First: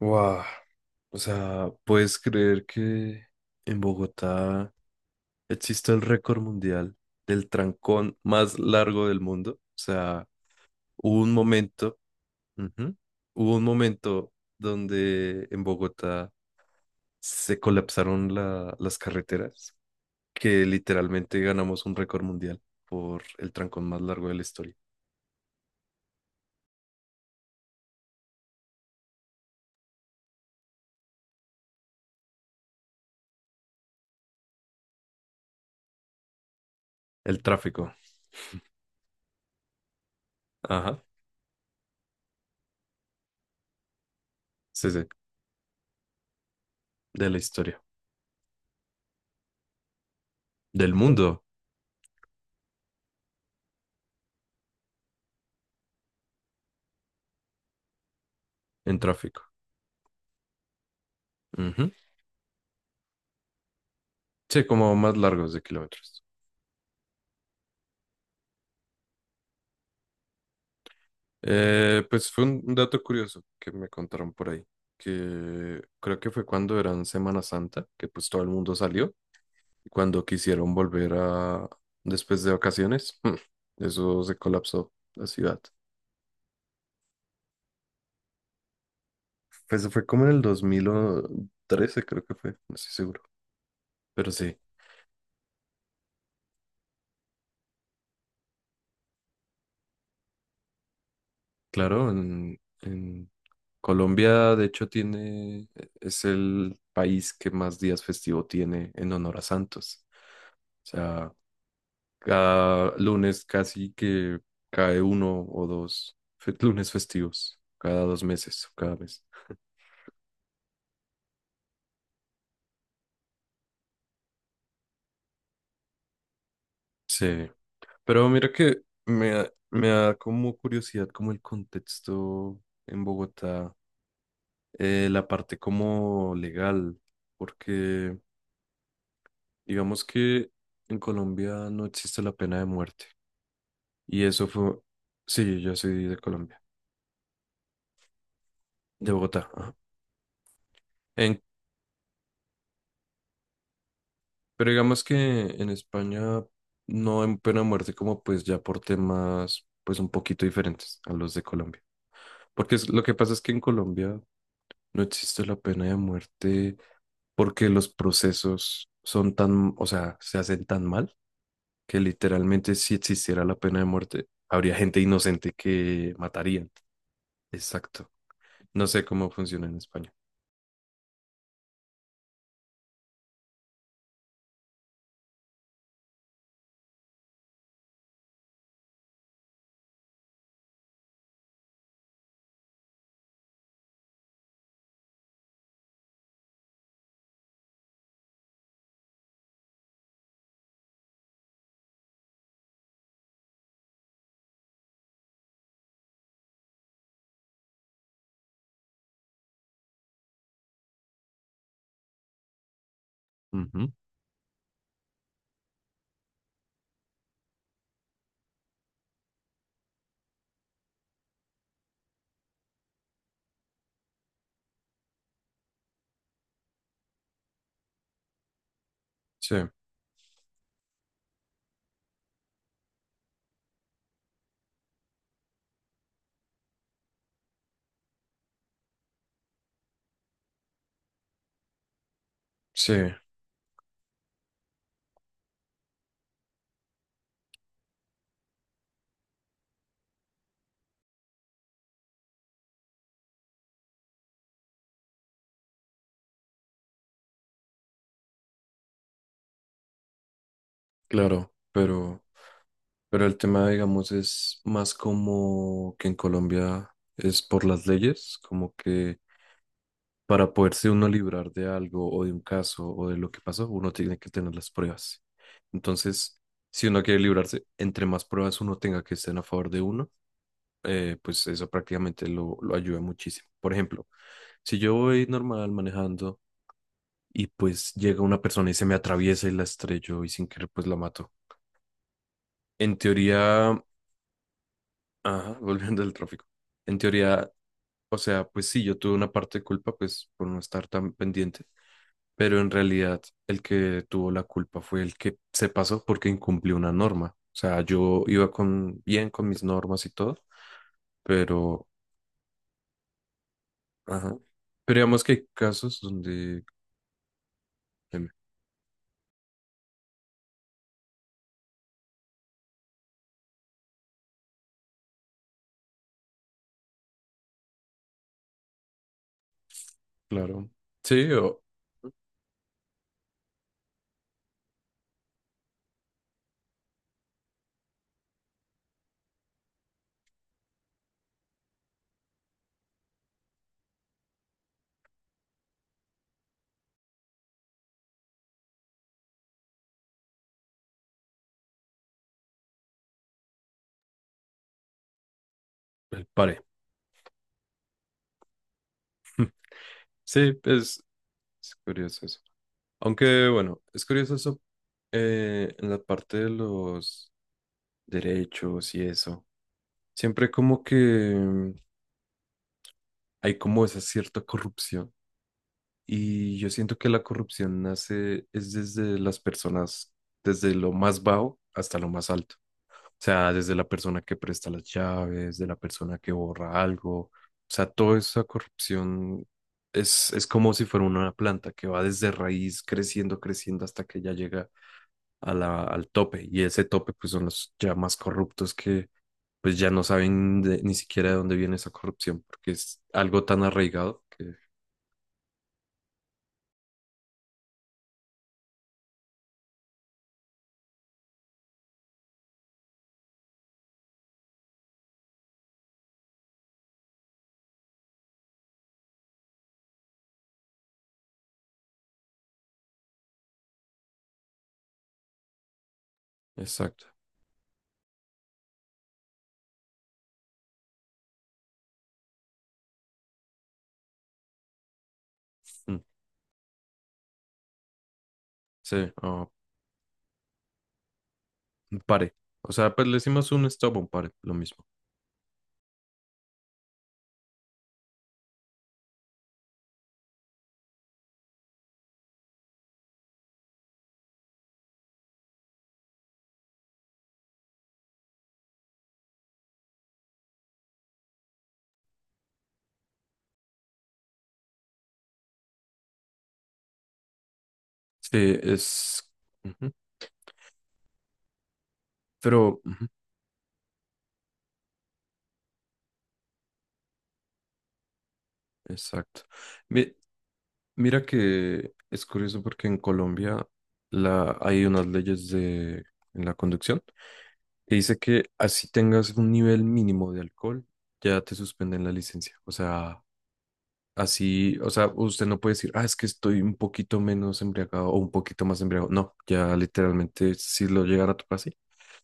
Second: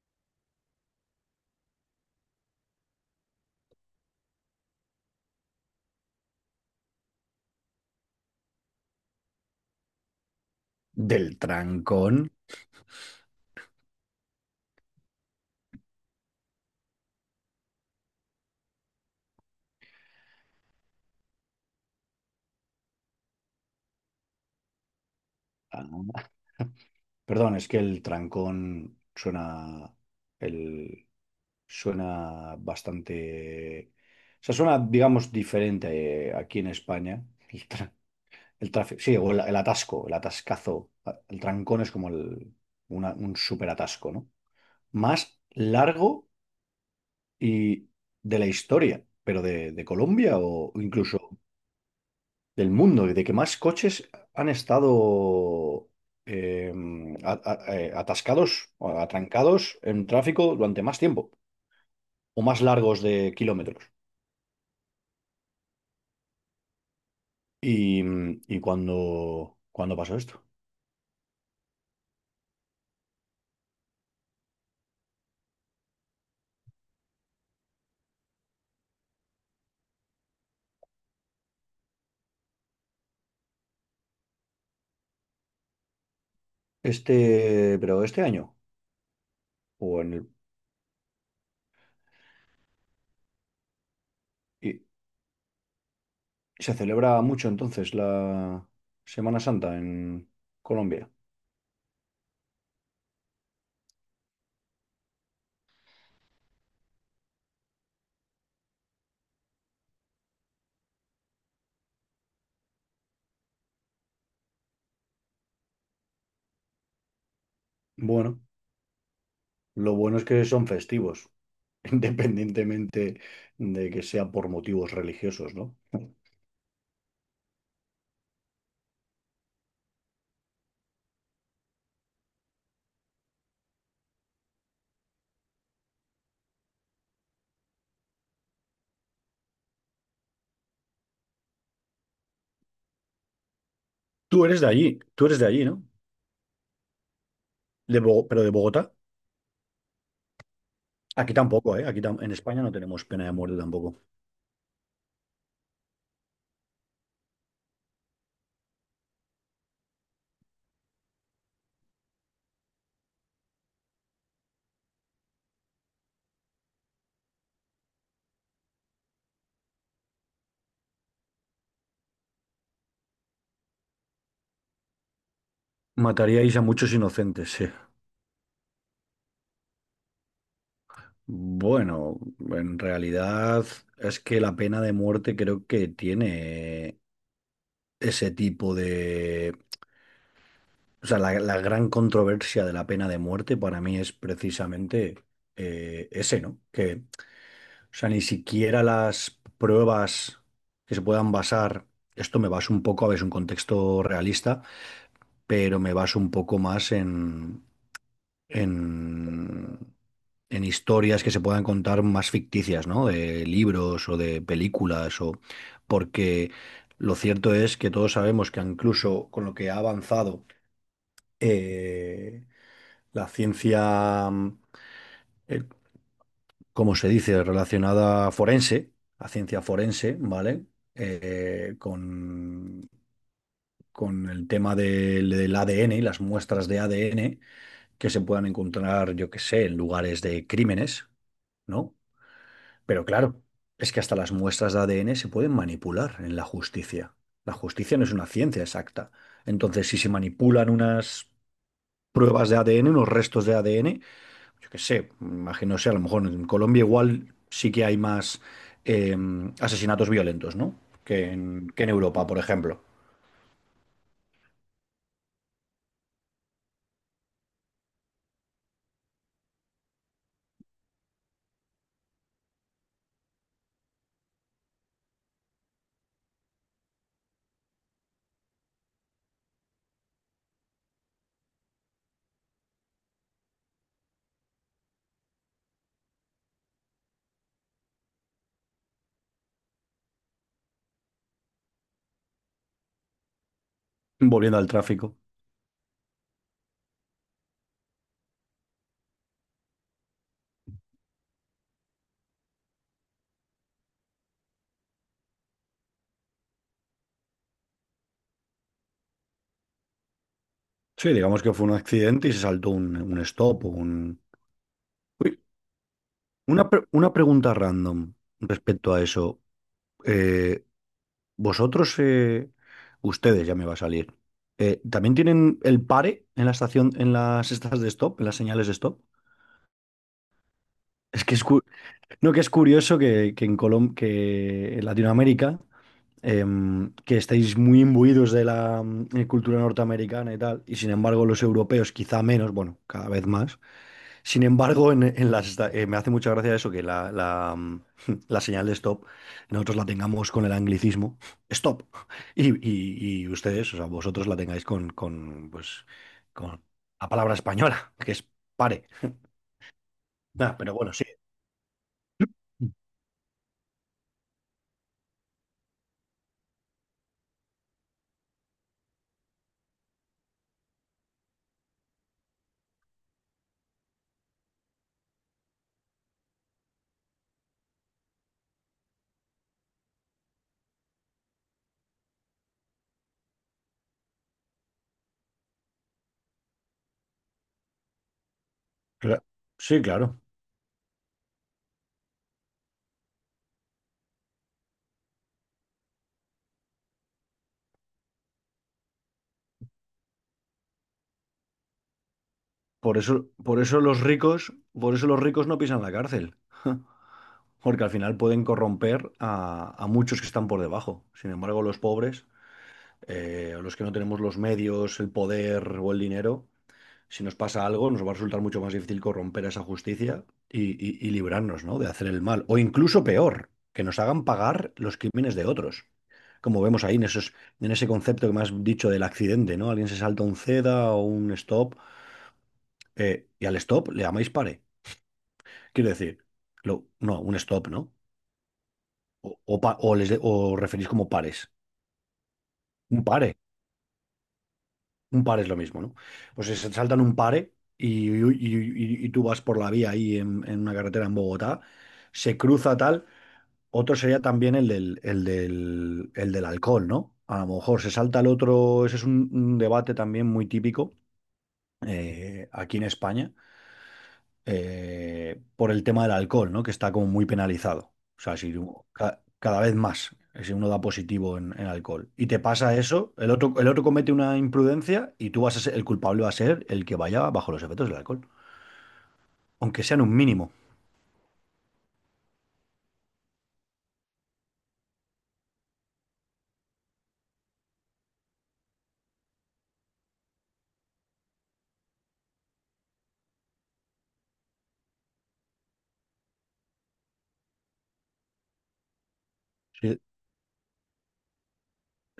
Wow, o sea, ¿puedes creer que en Bogotá existe el récord mundial del trancón más largo del mundo? O sea, hubo un Del momento, trancón. ujú, hubo un momento donde en Bogotá se colapsaron las carreteras, que literalmente ganamos un récord mundial por el trancón más largo de la historia. Ah, perdón, es que el trancón suena el suena bastante, o sea, suena, digamos, diferente aquí en España. El El, tráfico, tra- el tráfico, sí, o el atasco, el atascazo, ajá, el trancón es como un súper atasco, ¿no? sí, sí, Más largo de la historia, y de la historia, pero de Colombia o del incluso mundo del mundo y de que más coches han estado eh, atascados en o tráfico. atrancados en tráfico durante más tiempo Ujú. o más largos de kilómetros. Sí, como más largos de kilómetros. Y cuando pasó esto. Pues fue un dato curioso que me contaron por ahí, que creo que fue cuando eran Semana Santa, que pues todo el mundo salió, y cuando quisieron volver a después de vacaciones, eso se colapsó la ciudad. Este, pero este año, Pues o fue en como en el- el 2013, creo que fue, no estoy seguro. Pero sí, y se celebra mucho entonces la Semana Santa en Colombia. claro, en Colombia de hecho tiene, e, es el país que más días festivo tiene en honor a Santos. O sea, cada lunes casi que cae uno o dos lunes festivos, cada dos Bueno, meses o cada mes. lo bueno es que son festivos, independientemente de que sea por motivos religiosos, ¿no? Sí, pero mira que me, me da como curiosidad como el contexto en Bogotá, la parte como legal, porque digamos que en Colombia no existe la pena de muerte y Tú eso eres de fue, allí, tú eres de sí, allí, yo ¿no? soy de Colombia, Pero de Bogotá. de Bogotá. Ajá. Aquí En, tampoco, ¿eh? En España no tenemos pena de muerte tampoco. pero digamos que en España no hay pena de muerte como pues ya por temas pues un poquito diferentes a los de Colombia. Porque lo que pasa es que en Colombia no existe la pena de muerte porque los procesos son tan, o sea, se hacen tan mal que literalmente si existiera la pena de muerte habría gente inocente que Mataríais a matarían. muchos inocentes, sí. Exacto. No sé cómo funciona en España. Bueno, en realidad es que la pena de muerte creo que tiene ese tipo de... O sea, la gran controversia de la pena de muerte para mí es precisamente ese, ¿no? Que, o sea, ni siquiera las pruebas que se puedan basar, esto me baso un poco a ver, es un contexto realista pero me baso un poco más en, en historias que se puedan contar más ficticias, ¿no? De Ujú. libros o de películas, o porque lo cierto es que todos sabemos que incluso con lo que ha avanzado eh, la ciencia, eh, ¿cómo se dice?, relacionada forense, a Sí, ciencia forense, ¿vale? Eh, con, con el tema del ADN y las muestras de ADN que se puedan encontrar, yo qué sé, en lugares de crímenes, ¿no? sí, Pero claro, es que hasta las muestras de ADN se pueden manipular en la justicia. La justicia no es una ciencia exacta. Entonces, si se manipulan unas pruebas de ADN, unos restos de ADN, yo qué sé, imagino sea, a lo mejor en Colombia igual sí que hay más eh, asesinatos violentos, ¿no? Claro, Que en pero... Europa, por ejemplo. Pero el tema, digamos, es más como que en Colombia es por las leyes, como que para poderse uno librar de algo o de un caso o de lo que pasó, uno tiene que tener las pruebas. Entonces, si uno quiere librarse, entre más pruebas uno tenga que estén a favor de uno, pues eso prácticamente lo ayuda muchísimo. Por ejemplo, si yo voy normal manejando y pues llega una persona y se me atraviesa y la estrello y sin querer pues la mato. En teoría, Volviendo al tráfico. ajá, volviendo al tráfico. En teoría, o sea, pues sí, yo tuve una parte de culpa, pues por no estar tan pendiente, pero en realidad el que tuvo la culpa fue el que se pasó porque incumplió una norma. O sea, yo iba con bien con mis normas y todo, Sí, digamos que fue un pero, accidente y se saltó un stop o un... ajá. Pero digamos que Uy, hay casos donde, una pregunta random em, respecto a eso. Eh, vosotros, ustedes ya me va a salir. Eh, ¿también tienen el pare en la estación, en las estas de stop, en las señales de stop? claro, Es sí, que es, o cu- no, que es curioso que, que en Latinoamérica, em, que estáis muy imbuidos de la cultura norteamericana y tal, y sin embargo los europeos quizá menos, bueno, cada vez más. Sin embargo, en me hace mucha gracia eso, que la señal de stop nosotros la tengamos con el anglicismo, stop, y ustedes, o sea, vosotros la tengáis pues, el paré. con la palabra española, que es pare. Sí, Nah, pero bueno, sí, es curioso eso. Aunque, bueno, es curioso eso en la parte de los derechos y eso. Siempre como que hay como esa cierta corrupción. Y yo siento que la corrupción nace es desde las personas, desde lo más bajo hasta lo más alto. O sea, desde la persona que presta las llaves, de la persona que borra algo. O sea, toda esa cla- corrupción sí, claro. Es como si fuera una planta que va desde raíz creciendo, creciendo hasta que ya llega a la, al tope. Y ese tope, pues, son los ya más corruptos que, pues, ya no saben ni siquiera de dónde viene esa corrupción, porque es algo tan Por eso los arraigado. ricos, por eso los ricos no pisan la cárcel, porque al final pueden corromper a muchos que están por debajo. Sin embargo, los pobres... los que no tenemos los medios, el poder o el dinero, si nos pasa algo, nos va a resultar mucho más difícil corromper esa justicia y librarnos, ¿no?, de hacer el mal. O incluso peor, que nos hagan pagar los crímenes de otros. Como vemos ahí Exacto. en esos, en ese concepto que me has dicho del accidente, ¿no? Alguien se salta un ceda o un stop, y al stop le llamáis pare. Quiero Mm, decir, un stop, ¿no? sí, ah, O pa- o les de- o referís como pares. un pare. O sea, pues Un le pare. decimos un stop o un pare, lo mismo. Un par es lo mismo, ¿no? Pues se saltan un pare y tú vas por la vía ahí en una carretera en Bogotá, se cruza tal. Otro sería también el del alcohol, ¿no? A lo mejor se salta el otro, ese es un debate también muy típico aquí en España, por el tema del alcohol, ¿no? Que está como muy penalizado. O sea, Sí, si u- ca- es... cada vez Ujú. más, si uno da positivo en alcohol y te Pero, pasa mm, eso, el otro comete una imprudencia y tú vas a ser, el culpable va a ser el que vaya bajo los efectos del alcohol, exacto. aunque sean Mi- un mínimo. mira que es curioso porque en Colombia la, hay unas leyes de, en la conducción que dice que así tengas un nivel mínimo de alcohol, ya te suspenden la licencia. O sea, así, o sea, usted no puede decir, ah, es que estoy un poquito menos embriagado o un poquito más embriagado. No, ya Si, literalmente si lo llegara a tocar así.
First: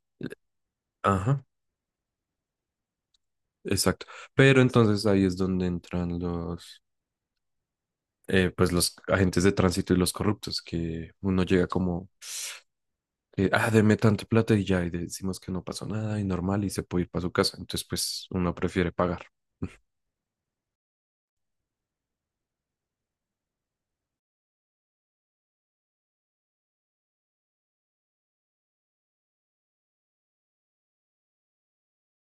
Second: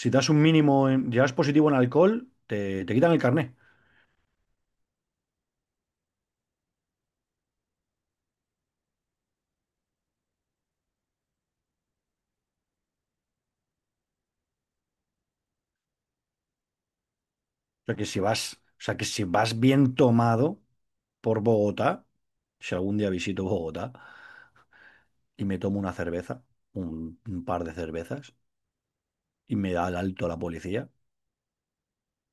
si das un mínimo, en, llevas Ajá. positivo en alcohol, te quitan el carné. Exacto. Pero entonces ahí es donde entran los, pues los agentes de tránsito y los corruptos, que uno llega como, ah, deme tanto plata y ya, y decimos que no pasó nada y normal y se puede ir para su casa. O Entonces, sea, que si pues vas, uno o prefiere sea, que si pagar. vas bien tomado por Bogotá, si algún día visito Bogotá y me tomo una cerveza, un par de cervezas, y me da el alto la policía.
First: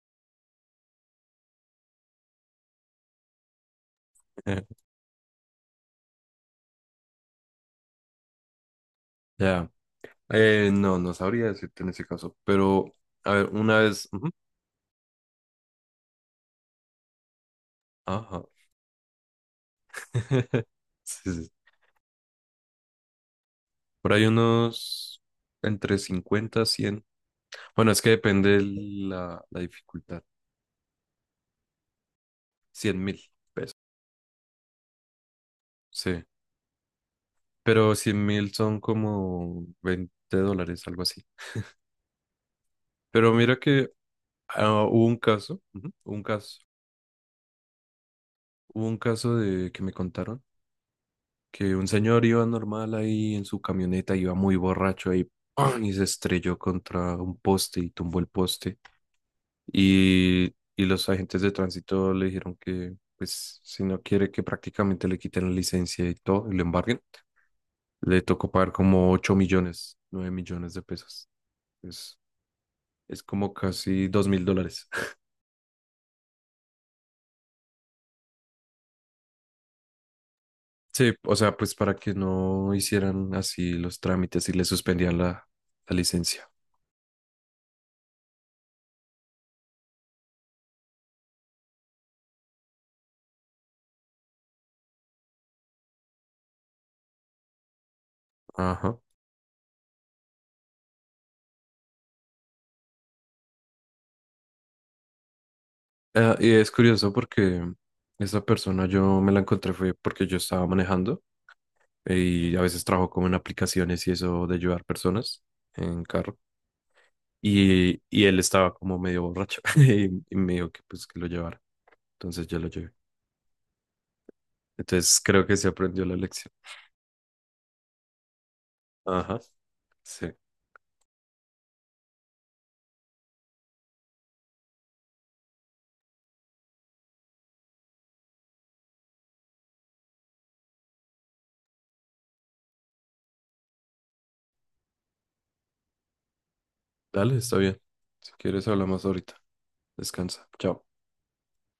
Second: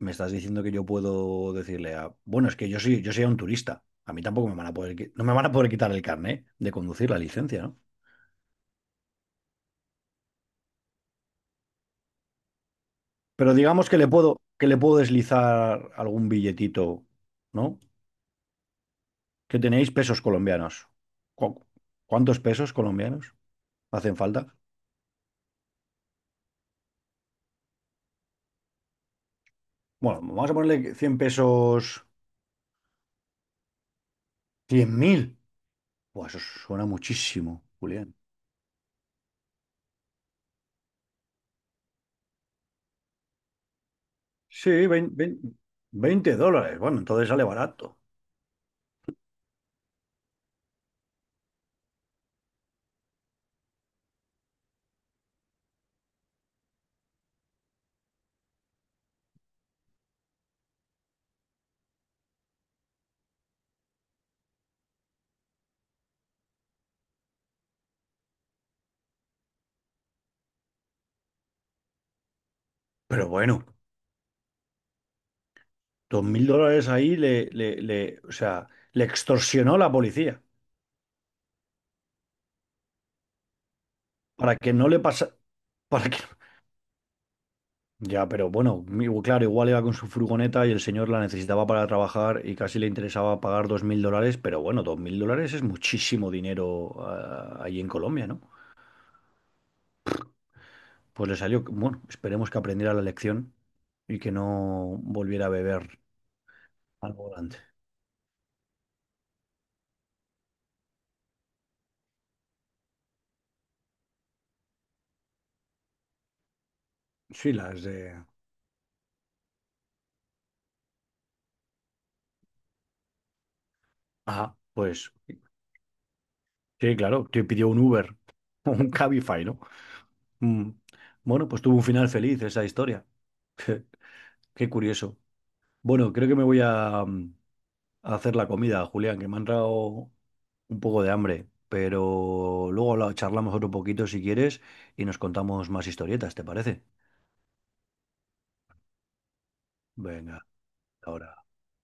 Me estás diciendo que yo puedo decirle a, bueno, es que yo soy un turista. A mí tampoco me van a poder, no me van a poder quitar el carné de conducir la licencia, ¿no? Ya. No, no sabría decirte en ese caso, pero, a ver, Pero una digamos vez, ujú, que le puedo deslizar algún billetito, ¿no? ajá. Que tenéis pesos colombianos. Sí, sí. ¿Cu- ¿Cuántos pesos colombianos Por hacen ahí falta? unos entre 50, 100, bueno, es que depende la, la Bueno, dificultad. vamos a ponerle cien pesos, 100.000 pesos. 100.000. Sí. Buah, eso suena muchísimo, Pero Julián. 100.000 son como 20 dólares, algo así. Pero mira que Sí, ah, hubo un caso, ujú, un caso, dólares. Bueno, entonces sale barato. hubo un caso de que me contaron que un señor iba normal ahí en su camioneta, iba muy borracho ahí, ¡pam! Y se estrelló contra un poste y tumbó el poste. Y, y los agentes de tránsito le dijeron que, pues, si no quiere que prácticamente le quiten la licencia y todo, y le embarguen, le tocó pagar como 8 millones, 9 millones de pesos. Es Pero como bueno, casi 2.000 dólares. $2.000 ahí o sea, le extorsionó la policía Sí, o sea, pues para que no hicieran así los trámites y para le que no le suspendían pasa, la, la para que no, licencia. ya, pero bueno, mi- claro, igual iba con su furgoneta y el señor la necesitaba para trabajar y casi le interesaba pagar $2.000, pero bueno, dos mil dólares es muchísimo dinero ah, ahí en Colombia, ¿no? Ajá. Pues le salió, bueno, esperemos que aprendiera la lección y que no volviera a beber Ah, y es curioso al volante. porque esa persona yo me la encontré fue porque yo estaba manejando y a veces trabajo como en aplicaciones y eso de ayudar personas en carro. Sí, las de... Y él estaba como medio borracho y me dijo que pues que lo llevara. Entonces yo lo llevé. Ajá, pues Entonces creo que se aprendió la lección. sí, claro, te pidió un Uber, un Ajá. Cabify, ¿no? Sí. Mm. Bueno, pues tuvo un final feliz esa historia. Qué curioso. Bueno, creo que me voy a, mm, a hacer la comida, Julián, que me ha entrado un poco de hambre, pero luego la charlamos otro poquito si quieres y nos contamos más historietas, ¿te parece? Dale, está bien. Si quieres hablamos ahorita. Venga, Descansa. Chao. ahora.